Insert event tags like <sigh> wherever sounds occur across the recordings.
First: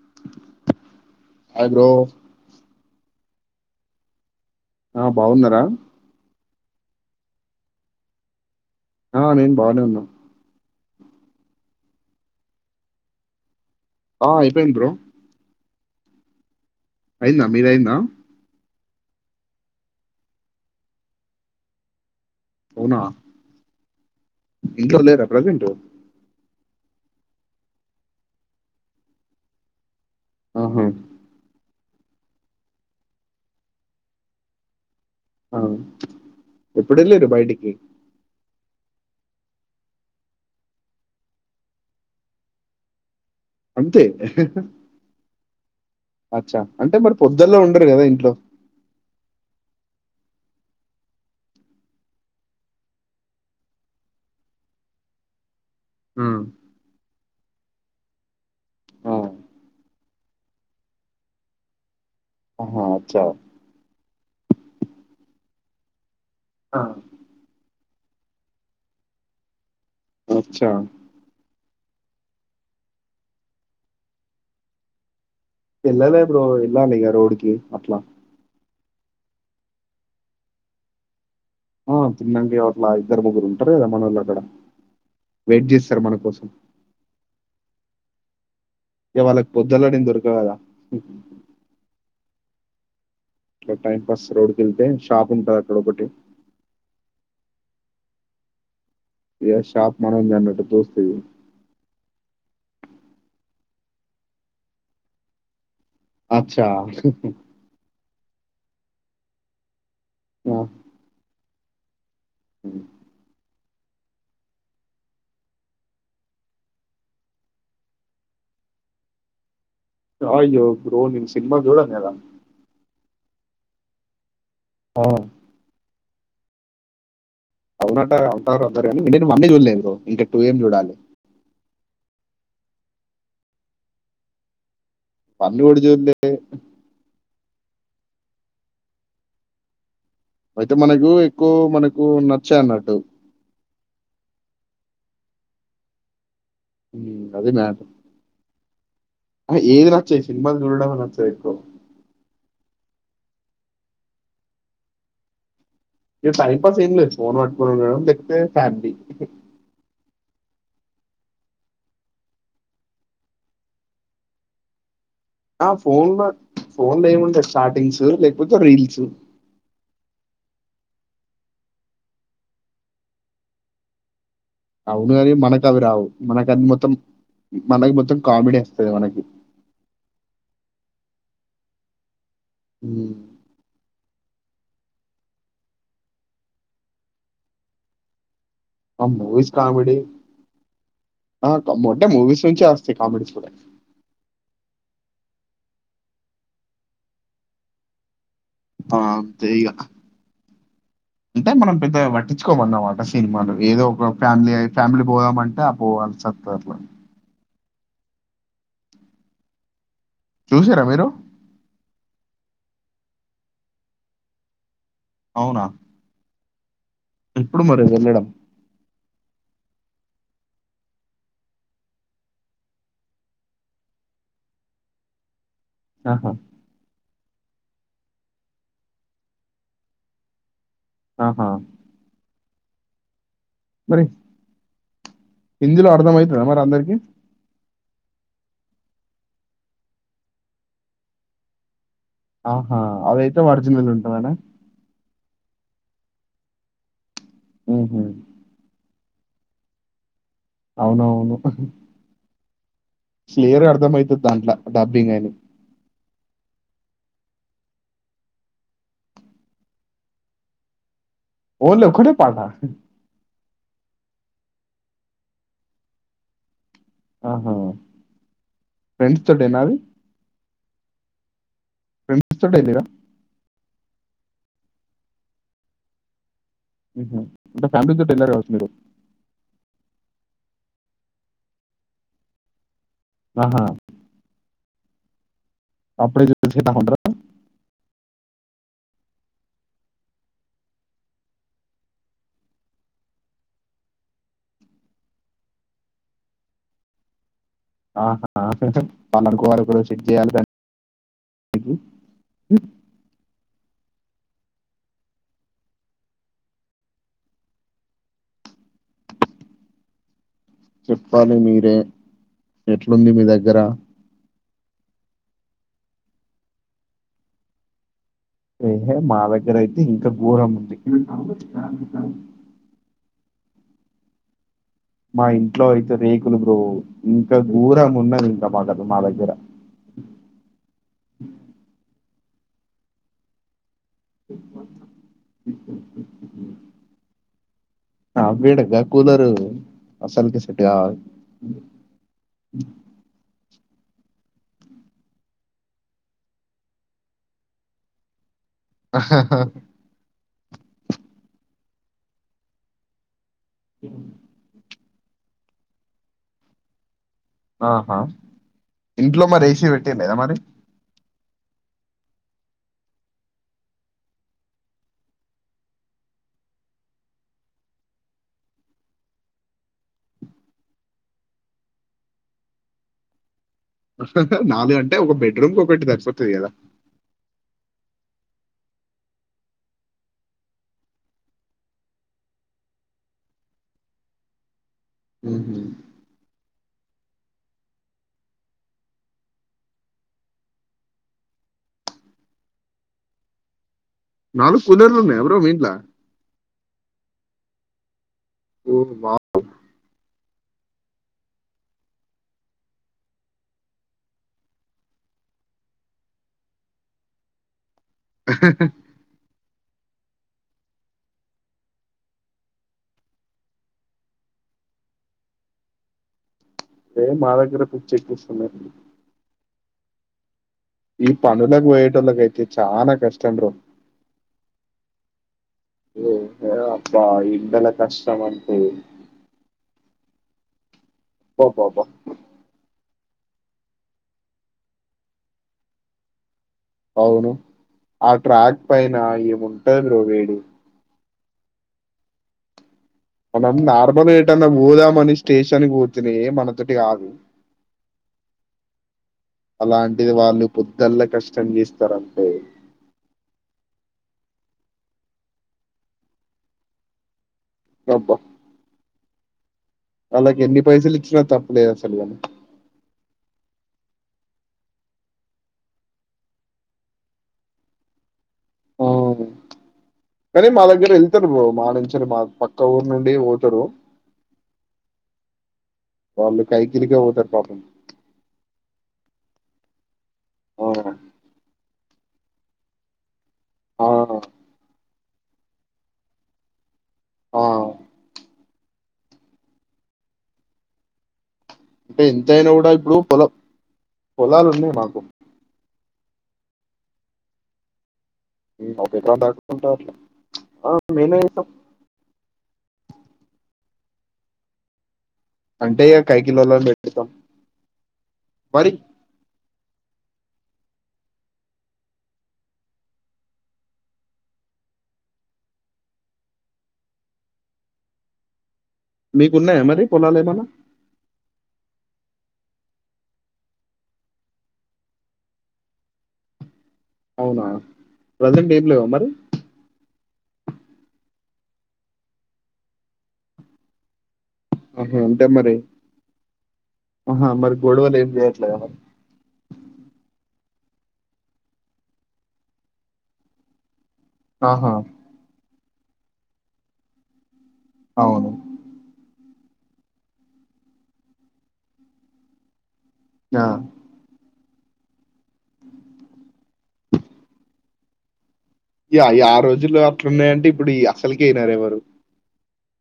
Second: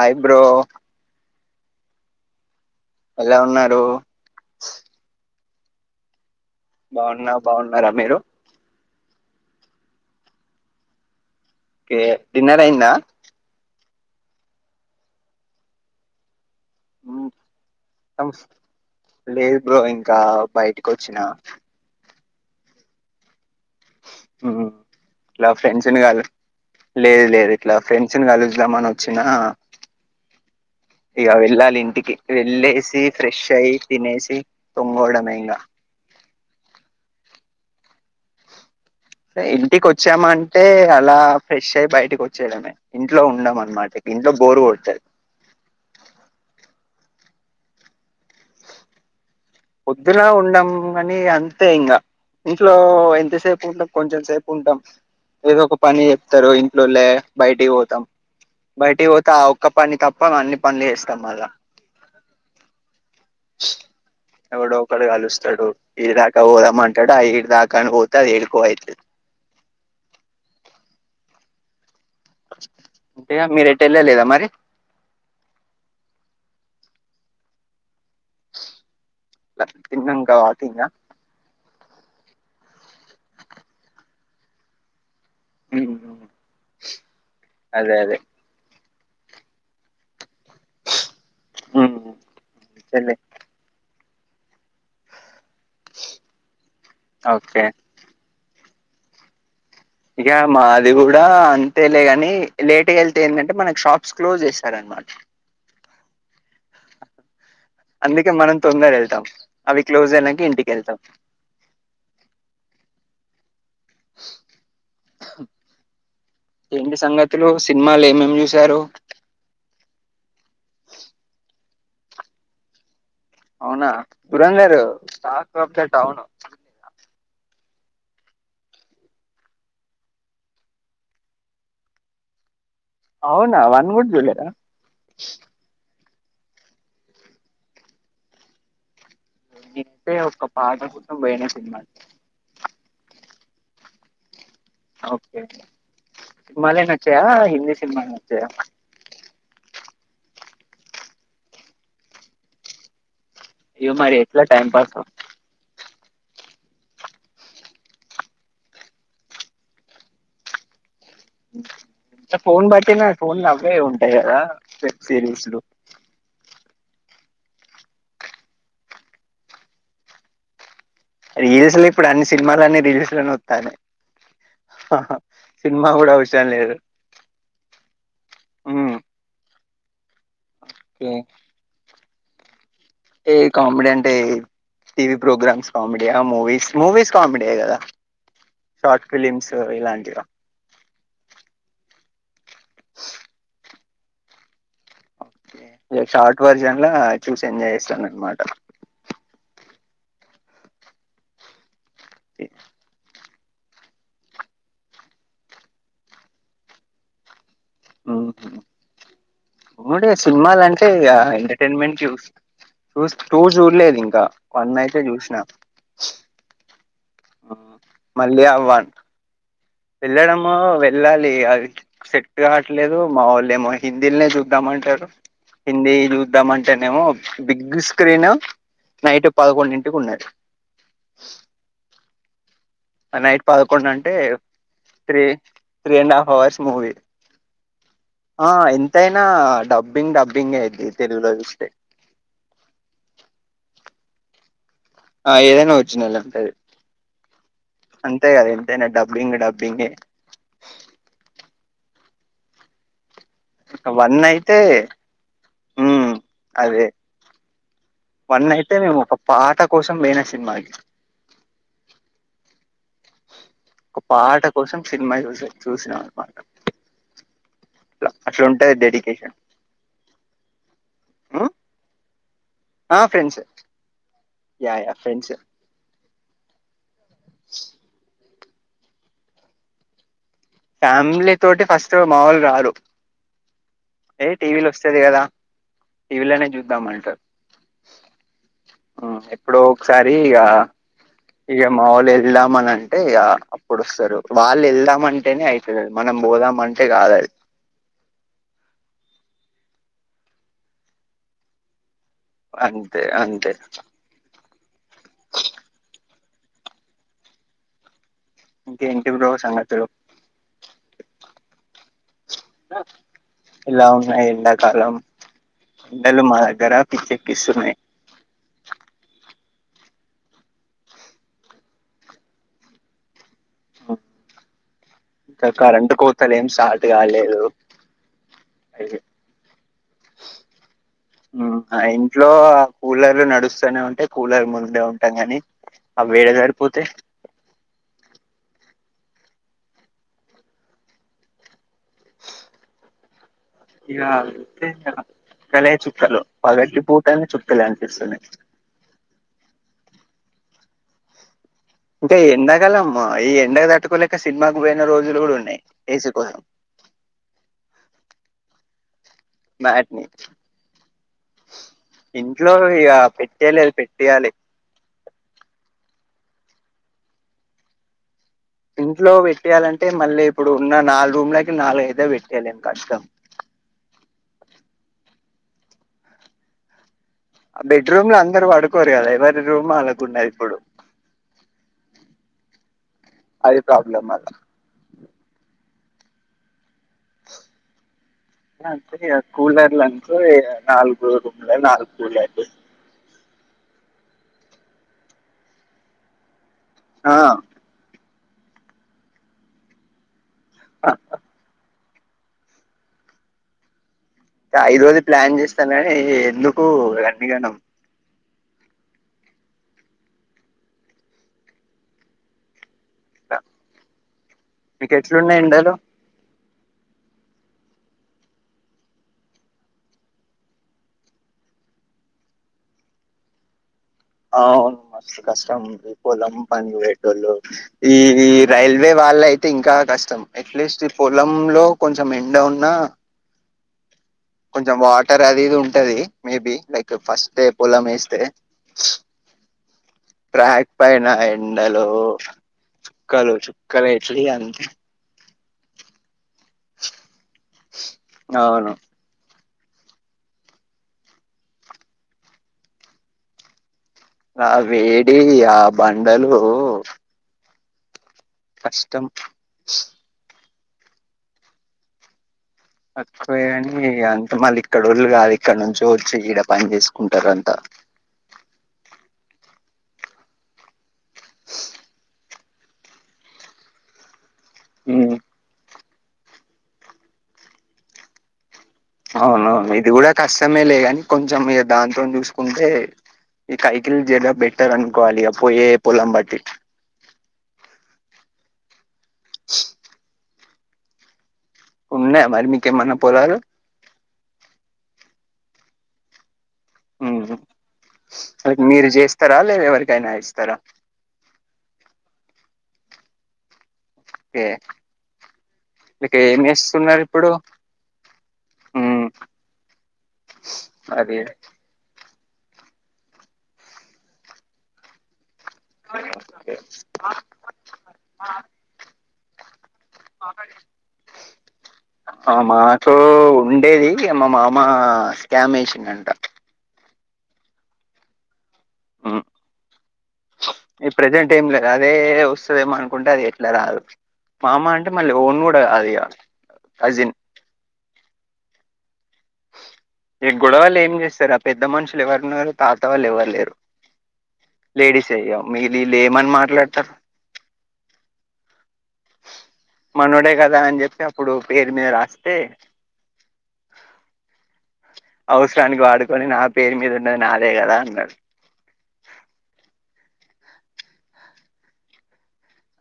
ఆయి bro. Hi bro. ఎలా ఉన్నారు.? ఆ బాగున్నారా. ! బాగున్నా. బాగున్నారా మీరు? ఆ నేన్ బానే ఉన్నా. కే డిన్నర్ అయిందా? ఆ అయిపోయింది బ్రో. మ్ అయిందా? మీదైందా? లేదు బ్రో ఇంకా బయటికొచ్చిన. అవునా. మ్ ! ఇట్లా ఇంట్లో లేరా ప్రజెంటు.? ఫ్రెండ్స్ని కలు లేదు, లేదు ఇట్లా ఫ్రెండ్స్న్ కలుద్దామనొచ్చినా. ఆహా. ఇగ వెళ్లాలింటి. వెళ్ళేసి, ఫ్రెషై, తినేసి, తొంగోడ. నైందా. ఎప్పుడెళ్ళిరు బయటికి.? సే ఇంటికొచ్చామంటే అలా ఫ్రెషై బయటకొచ్చేడమే ఇన్. ఇంట్లో ఉండమన్మాట అంతే ఇంట్లో బోర్ గొడ్తది. అచ్చా అంటే మరి పొద్దుల్ల ఉండరు గదా ఇంట్లో. పొద్దున ఉండం గని అంతే ఇంగా. ఇంట్లో ఎంతసేపు ఉంటాం, కొంచెం సేపు ఉంటాం. ఏదో ఒక. పని ఆ, జేప్తారు ఇంట్లోల్లే బయటిబోతాం. బయటిబోతే ఆ ఒక్క పని తప్ప అన్ని పన్లు జేస్తాం మళ్లా. ఆహా అచ్చ. ఎక్కడొకడు గలుస్తాడు ఈగ. <inaudible> కా బొదామంటడు, ఆ ఈడీ దాకా అని బో. క ఎడికో ఐతది. అచ్చా అంటే మీర్ ఎట్ ఎళ్ళ లేదా మరి వెళ్ళలే బ్రో వెళ్ళాలి ఇగ రోడ్ కి అట్లా ట్లా తిన్నంకా వాకింగా ఆ తిన్నం గి ఆ అట్లా ఇద్దరు ముగ్గురు ఉంటారు కదా మనోళ్ళు అక్కడ వెట్ చేస్తార్ మన కోసం అదే అదే ఇవ్వాలే పొద్దునే నేన్ దొరక్ ఇవ్వాళా ఉమ్ చెల్లే అట్ల టైమ్ పాస్ రోడు వెళ్తే షాపు ఉంటాద్ ఒకటి ఓకే యశ్ ఇగ మాది కూడా అంతేలేగాని లేట్ గ ఎళ్తే ఎందంటే మనక్ షాప్స్ క్లోజ్ చేస్తార్ అన్ మాట అచ్చా ఉహ్ ఉహ్ అందుకే మనం తొందర్ ఎల్ తమ్ అవి క్లోజ్ అయినంక ఇంటికేళ్తాం హ్మ్ ఏంటి సంగతులు సినిమాలు ఏమేమ్ చూశారు అ యో బ్రో నేన్ సినిమా జుడన్ కద అవ్ నా పురందరు ఆ, సార్ కో పెల్ట్ <unintelligible> అవును అవునట అంటారు అందరు కానీ నేను వన్నె చూడలేను బ్రో ఇంకా టూ ఏం చూడాలి అవునా వన్ కూడా జూలేదా వన్ను కూడా జూడ్ లే ఎ హి్ అయితే మనకు ఎక్కువ మనకు నచ్చాయి అనడ్ డు ఓకే సిన్ మాలే ఉమ్, నచ్చయా హిందీ సినిమాలు నచ్చయా <unintelligible> అహ్ ఏది నచ్చయి సిన్ మాల్ చూడడమ్ నచ్చయి ఎక్కువ ఇగ మరి ఎట్లా టైమ్ పాసు ఇగ టైం పాస్ ఏమ్ లేద్ ఫోన్ పట్టుకోన్ చూడడం లేకపోతే ఫ్యామిలీ చఫ్ ఫోన్ బట్టినా ఫోన్ లా అవే ఉంటాయి కదా పె ఆ ఫోన్ లా ఫోన్ లే ఏముండద్ చాటింగ్స్ లేకపోతే రీల్స్ రీల్స్ లో ఇప్పుడు అన్ని సినిమలనే రీల్స్ లోనే వతనయ్ అవును కానీ మనకు అవి రావు మనక అవసరం అద లేదు మొత్తం మన లైఫ్ మొత్తం కామెడీ వేస్తది మనకి క్యా ఉమ్, ఏ కమెడి అంటే టీవీ ప్రోగ్రామ్స్ కామెడియా ఆ మూవీస్ మూవీస్ కామెడే కదా ఆ షార్ట్ ఫిలిమ్స్ ఇలాంటిగా ఆ కమోటే మూవీస్ నుంచి వస్తాయ్ కమెడిస్ కూడా నే షార్ట్ వెర్సన్ లో చూసి ఎంజాయ్ చేస్తాననమాట ఆ తీగా అంటే మనమ్ పెద్దగా పట్టించుకోమన్నమాట సినిమాలు ఏదో ఒక ఫ్యామిలీ ఫ్యామిలీ పోదమంటే ఆ పోవసల్ వస్తదానమాట నో కేనా ఉడే సినిమాాల చూసిర్రా అంటే మీరు? ఆ ఎంటర్టైన్మెంట్ వు టూస్ టూ చూడలేదు ఇంకా వన్ అయ్ టే చూసినా అవునా! ఎప్పుడు మరి వెళ్ళడం ఆ వన్ వెళ్ళడము వెళ్ళాలి అది సెట్ కావట్లేదు మావొలేమో హిందిల్నే చూద్దామంటారు. హిందీ ఆహా! చూద్దాంమంటేనేమో బిగ్ స్క్రీన్ నైట్ పదకొండుంటికి ఉన్నాద్ ఆహా! అ నై పదకొండు మరి అంటే త్రీ హిందీలో త్రీ అండ్ హాఫ్ అర్థమైతదా అవర్స్ మూవీ మరందరికి? ఆ ఎంతైనా డబ్బింగ్ డబ్బింగే ఇది తెలుగులో చూస్తే ఆహా అవియితే ఒరిజినల్ ఉంటుందనా ఆ యేను ఒరిజినల్ ఉంటది హుహు. అంతే కదా ఇంతేనా డబ్ ఇప్పుడు ఇంగా డబ్బింగ్ యే అవునవును క్లియర్ గా అర్థ వన్ అవుతుంది దాంట్ల అయితే డబ్బింగ్ అని ఉమ్ అదే వన్ అయితే మేము ఒక పాట కోసం పోయిన సినిమాకి ఓన్లీ ఒక్కటే పాట ఒక పాట కోసం సినిమా చూసో చూసినాం అనమాట ఆహా! ట్లా అట్లుంటది ఫ్రెండ్స్ డెడికేషన్ తోటేనా అది? ఫ్రెండ్స్ తోటే ఎళ్లిర్రా? ఆ ఫ్రెండ్సె యా యా ఫ్రెండ్స్సె ఉ హు అంత ఫ్యామిలీతోటి వెళ్ళార్ న్యాగో ఫ్యామిలీ తోటి ఫస్ట్ మావొళ్ళు రారు ఆహా అదే కదా అప్పుడే టీవీలోనే చూద్దాం జతాగుంటరా అంటారు <unintelligible> ఎప్పుడో ఒకసారి ఇక ఇక మాములు వెళ్దామనింటే ఇక అప్పుడుొస్తారు వాళ్ళు వెళ్దామంటే అంటేనే అవుతుంది మనం పోదాం అంటే కాదది ఆహా వాళ్లనుకోవాలి కానీ వరకు చెక్ చేయాలి కానీ అంతే అంతే ఇంక ఏంటి బ్రో సంగతులు చెప్పాలి మీరే ఎట్లుంది మీ దగ్గర కాలం ఎండలు మా దగ్గర పిచ్చెక్కిస్తున్నాయి ఏహే మా దగ్గర అయితే ఇంకా ఘోరం ఉంది అవును మా ఇంట్లో అయితే రేకులు బ్రో ఇంకా కాలేదు గోరం ఉన్నది ఇంకా మాకుద మా దగ్గర ఉమ్, ఆ ఇంట్లో కూలరు నడుస్తూనే ఉంటయి అంటే కూలర్ ముందే ఉంటాం కాని ఆ వేడ సరిపోతాయి ఆ బేడంగా కూలరు అసలకే సెట్ కావు ఇక అ కల చుక్కలు పగట్టి పూటనే చుక్కలే అనిపిస్తుంది ఆాా ఇంటే ఎండాకాలమ్ ఈ ఎండకు తట్టుకోలేక సినిమాకు న్న రోజులు కూడా ఉన్నాయి ఏస కోసం ఆహా ఇంట్లో మరి ఏసీ పెట్టయా మ్యాట్ని లేదా మరి ఇంట్లో ఇక పెట్టేయలేదు పెట్టేయాలి ఇంట్లో పెట్టేయాలంటే మళ్ళీ ఇప్పుడు ఉన్న నాలుగు రూమ్లకి నాలుగు అయితే పెట్టేయాలిం కష్టం నాలుగు అంటే ఒక బెడ్రూమ్కి ఒకటి సరిపోతుంది కదా బెడ్రూమ్లు అందరుూ పడుకోరు కదా ఎవరి రూమ్ ఆళకుండ ఇప్పుడు అది ప్రాబ్లమ్ మాల హ్మ్మ్ స కూలర్ల అనుకో నాలుగు రూమ్ల నాలుగు కూలరు నాలుగు కూలర్ లో ఉన్నాయా బ్రో మీ ఇంట్లో ఆా ఓ వా ఆ ఇం ఐదు రోజులు ప్లాన్ చేస్తానని ఎందుకు అన్నిగానం మీక ఎట్లున్నాయి ఎండలు సేమ్ మా దగ్గర పిచ్చెక్కిస్తున్నాయి ఈ పనులోలకు పోయిటలో కైతే చాలా కష్టం ర అవును మస్తు కష్టం ఏ పోలం పనికి అబ్బా పెటళ్ళు ఎండల కష్టం ఈ అంటే రైల్వే వాళ్ళ అయితే ఇంకా కష్టం ఎట్లిస్ట్ పొల లో అబ్బబ్బబ్బా కొంచెం ఎండ ఉన్నా కొంచెం వాటర్ అది ఇది ఉంటది మేబి లైక్ అవును ఫస్టె పోల ఆ మేస్తే ట్రాక్ పైన ఏముంటది బ్రో వేడి ట్రాక్ పైన నెలో మనం నార్మల్ గా ఎటన్న పోదా మనేషి స్టేషన్ కి పోతెనే మన ది ఆదు అవును అలాంటిది వాళ్ళు పొద్ద్దల్ల కష్టం చేస్తారంటే ఆ వేడి ఆ బండలు చెప్పా కష్టం వాళ్లకి ఎన్ని పైసలు ఇచ్చినా తప్పలేదు అసలు కానీ పో కాని అంత మళ్ళీ ఇక్కడ ఓళ్ళు కాదు ఇక్కడ నుంచి వచ్చి ఈడ పని చేసుకుంటారంట కాని మా దగ్గర వెళ్తారు మా నుంచి మా పక్క ఊరు నుండి పోతారు మ్ వాళ్ళు కైకిలిక పోతారు పాపం అవునవును ఇది గూడా కష్టమే ఆ లేగాని కొంచెం ఏ దా చూసుకుంటే ఈ ఆ కైకిలి జర బెటర్ అ <unintelligible> ఏ పోలం బట్టి ఆ అంటే ఉన్నాయా మరి ఎంతైనా కూడా మీకేమన్నా ఇప్పుడు పొలం పొలాలు పొలాలు ఉన్నాయి మాకు మ్ సారె ఇక మీరె ఒక ఎకరం చేస్తారా దాకా లేదా ఉంటారు ఎవరికైనా ఇస్తారా మేమే చేస్తాం ఓకే అంటే ఇ మీకు ఏం కైకిలోలని చేస్తున్నారు పెట్తాం ఇప్పుడు మరి అదే ఓకే. మీ కున్నాయ మరి పొలాలు మాడ ఏమన్నా ఆ మాకు ఉండేది మా మామ స్కామ్ వేసిందింట అవునా ప్రెజెంట్ లేవా మరి ఉమ్, ఈ ప్రజెంట్ ఏం లేదు అదే వస్తుదేమో అనుకుంటే అది ఎట్లా రాదు మామా అంటె ఆహా మళ్ళి అంటే ఓన్ మరి కూడా కాదు ఇక కజిన్ గొడవలు ఏం ఏట్లా గా మరి గొడవాళ్ళు ఏం చేస్తారు ఆ పెద్ద మనుషులు ఎవరున్నారు తాత వాళ్ళు ఎవ్వరులేరు ఆహా లేడీసే అయ్య మీ వీళ్ళు ఏమని మాట్లాడత అవును మనోడే కదా అని చెప్పి అప్పుడు పేరు మీద రాస్తే ఆ అవసరానికి వాడుకొని నా పేరు మీద ఉన్నది నాదే కదా అన్న డు ఇ ఆ రోజుల్లో అట్లున్నాయంటే ఇప్పుడు అసలుకే ఇనరు ఎవరు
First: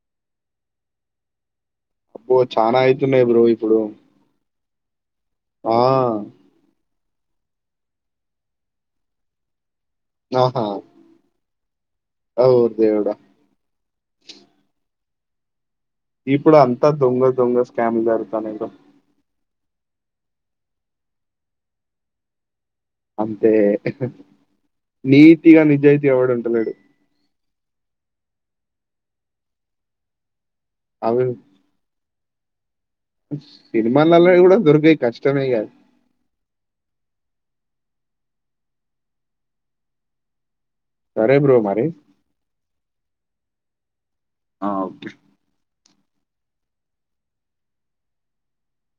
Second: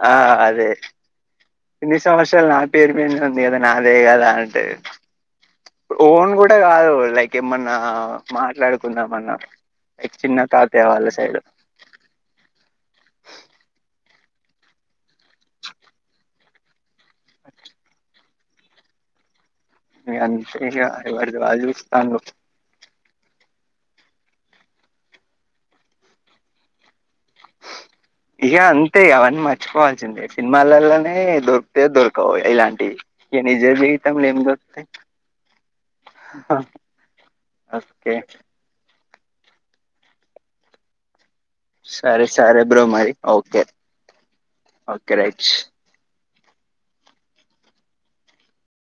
ఆ అదే ఇన్ని అబ్బో సంవత్సరాలు నా చానా పేరు మీదనే అయితున్నాయి ఉంది బ్రో కదా ఇప్పుడు నాదే కదా అంటే ఆ ఓన్ కూడా కాదు లైక్ ఏమన్నా మాట్లాడుకుందామన్నా. ఎట్ చిన్న ఆహా తాతయ్య వాళ్ళ సైడ్ ఓరి దేవుడా ఇప్పుడు అం త దొంగ దొంగ స్కామ్ <unintelligible> తనేందో ఇగ అంతే ఇగ ఎవర్ది వాళ్లు చూస్తాన్రు. అంతే నీతిగా నిజాయితీ ఎవడు ఉంటలేడు. ఇగ అంతే అవన్నీ మర్చిపోవాల్సిందే. సినిమాలల్లనే అవి దొరూకతయో దొరు ఓ ఇలాం టి నిజ జీవితంలో సినిమాలలో ఏం కూడా దొరుకుతయి. దొరికేయి కష్టమే ఇగ కే సరే బ్రో మరి సరే సరే బ్రో మరి ఓకే ఓకే రైట్స్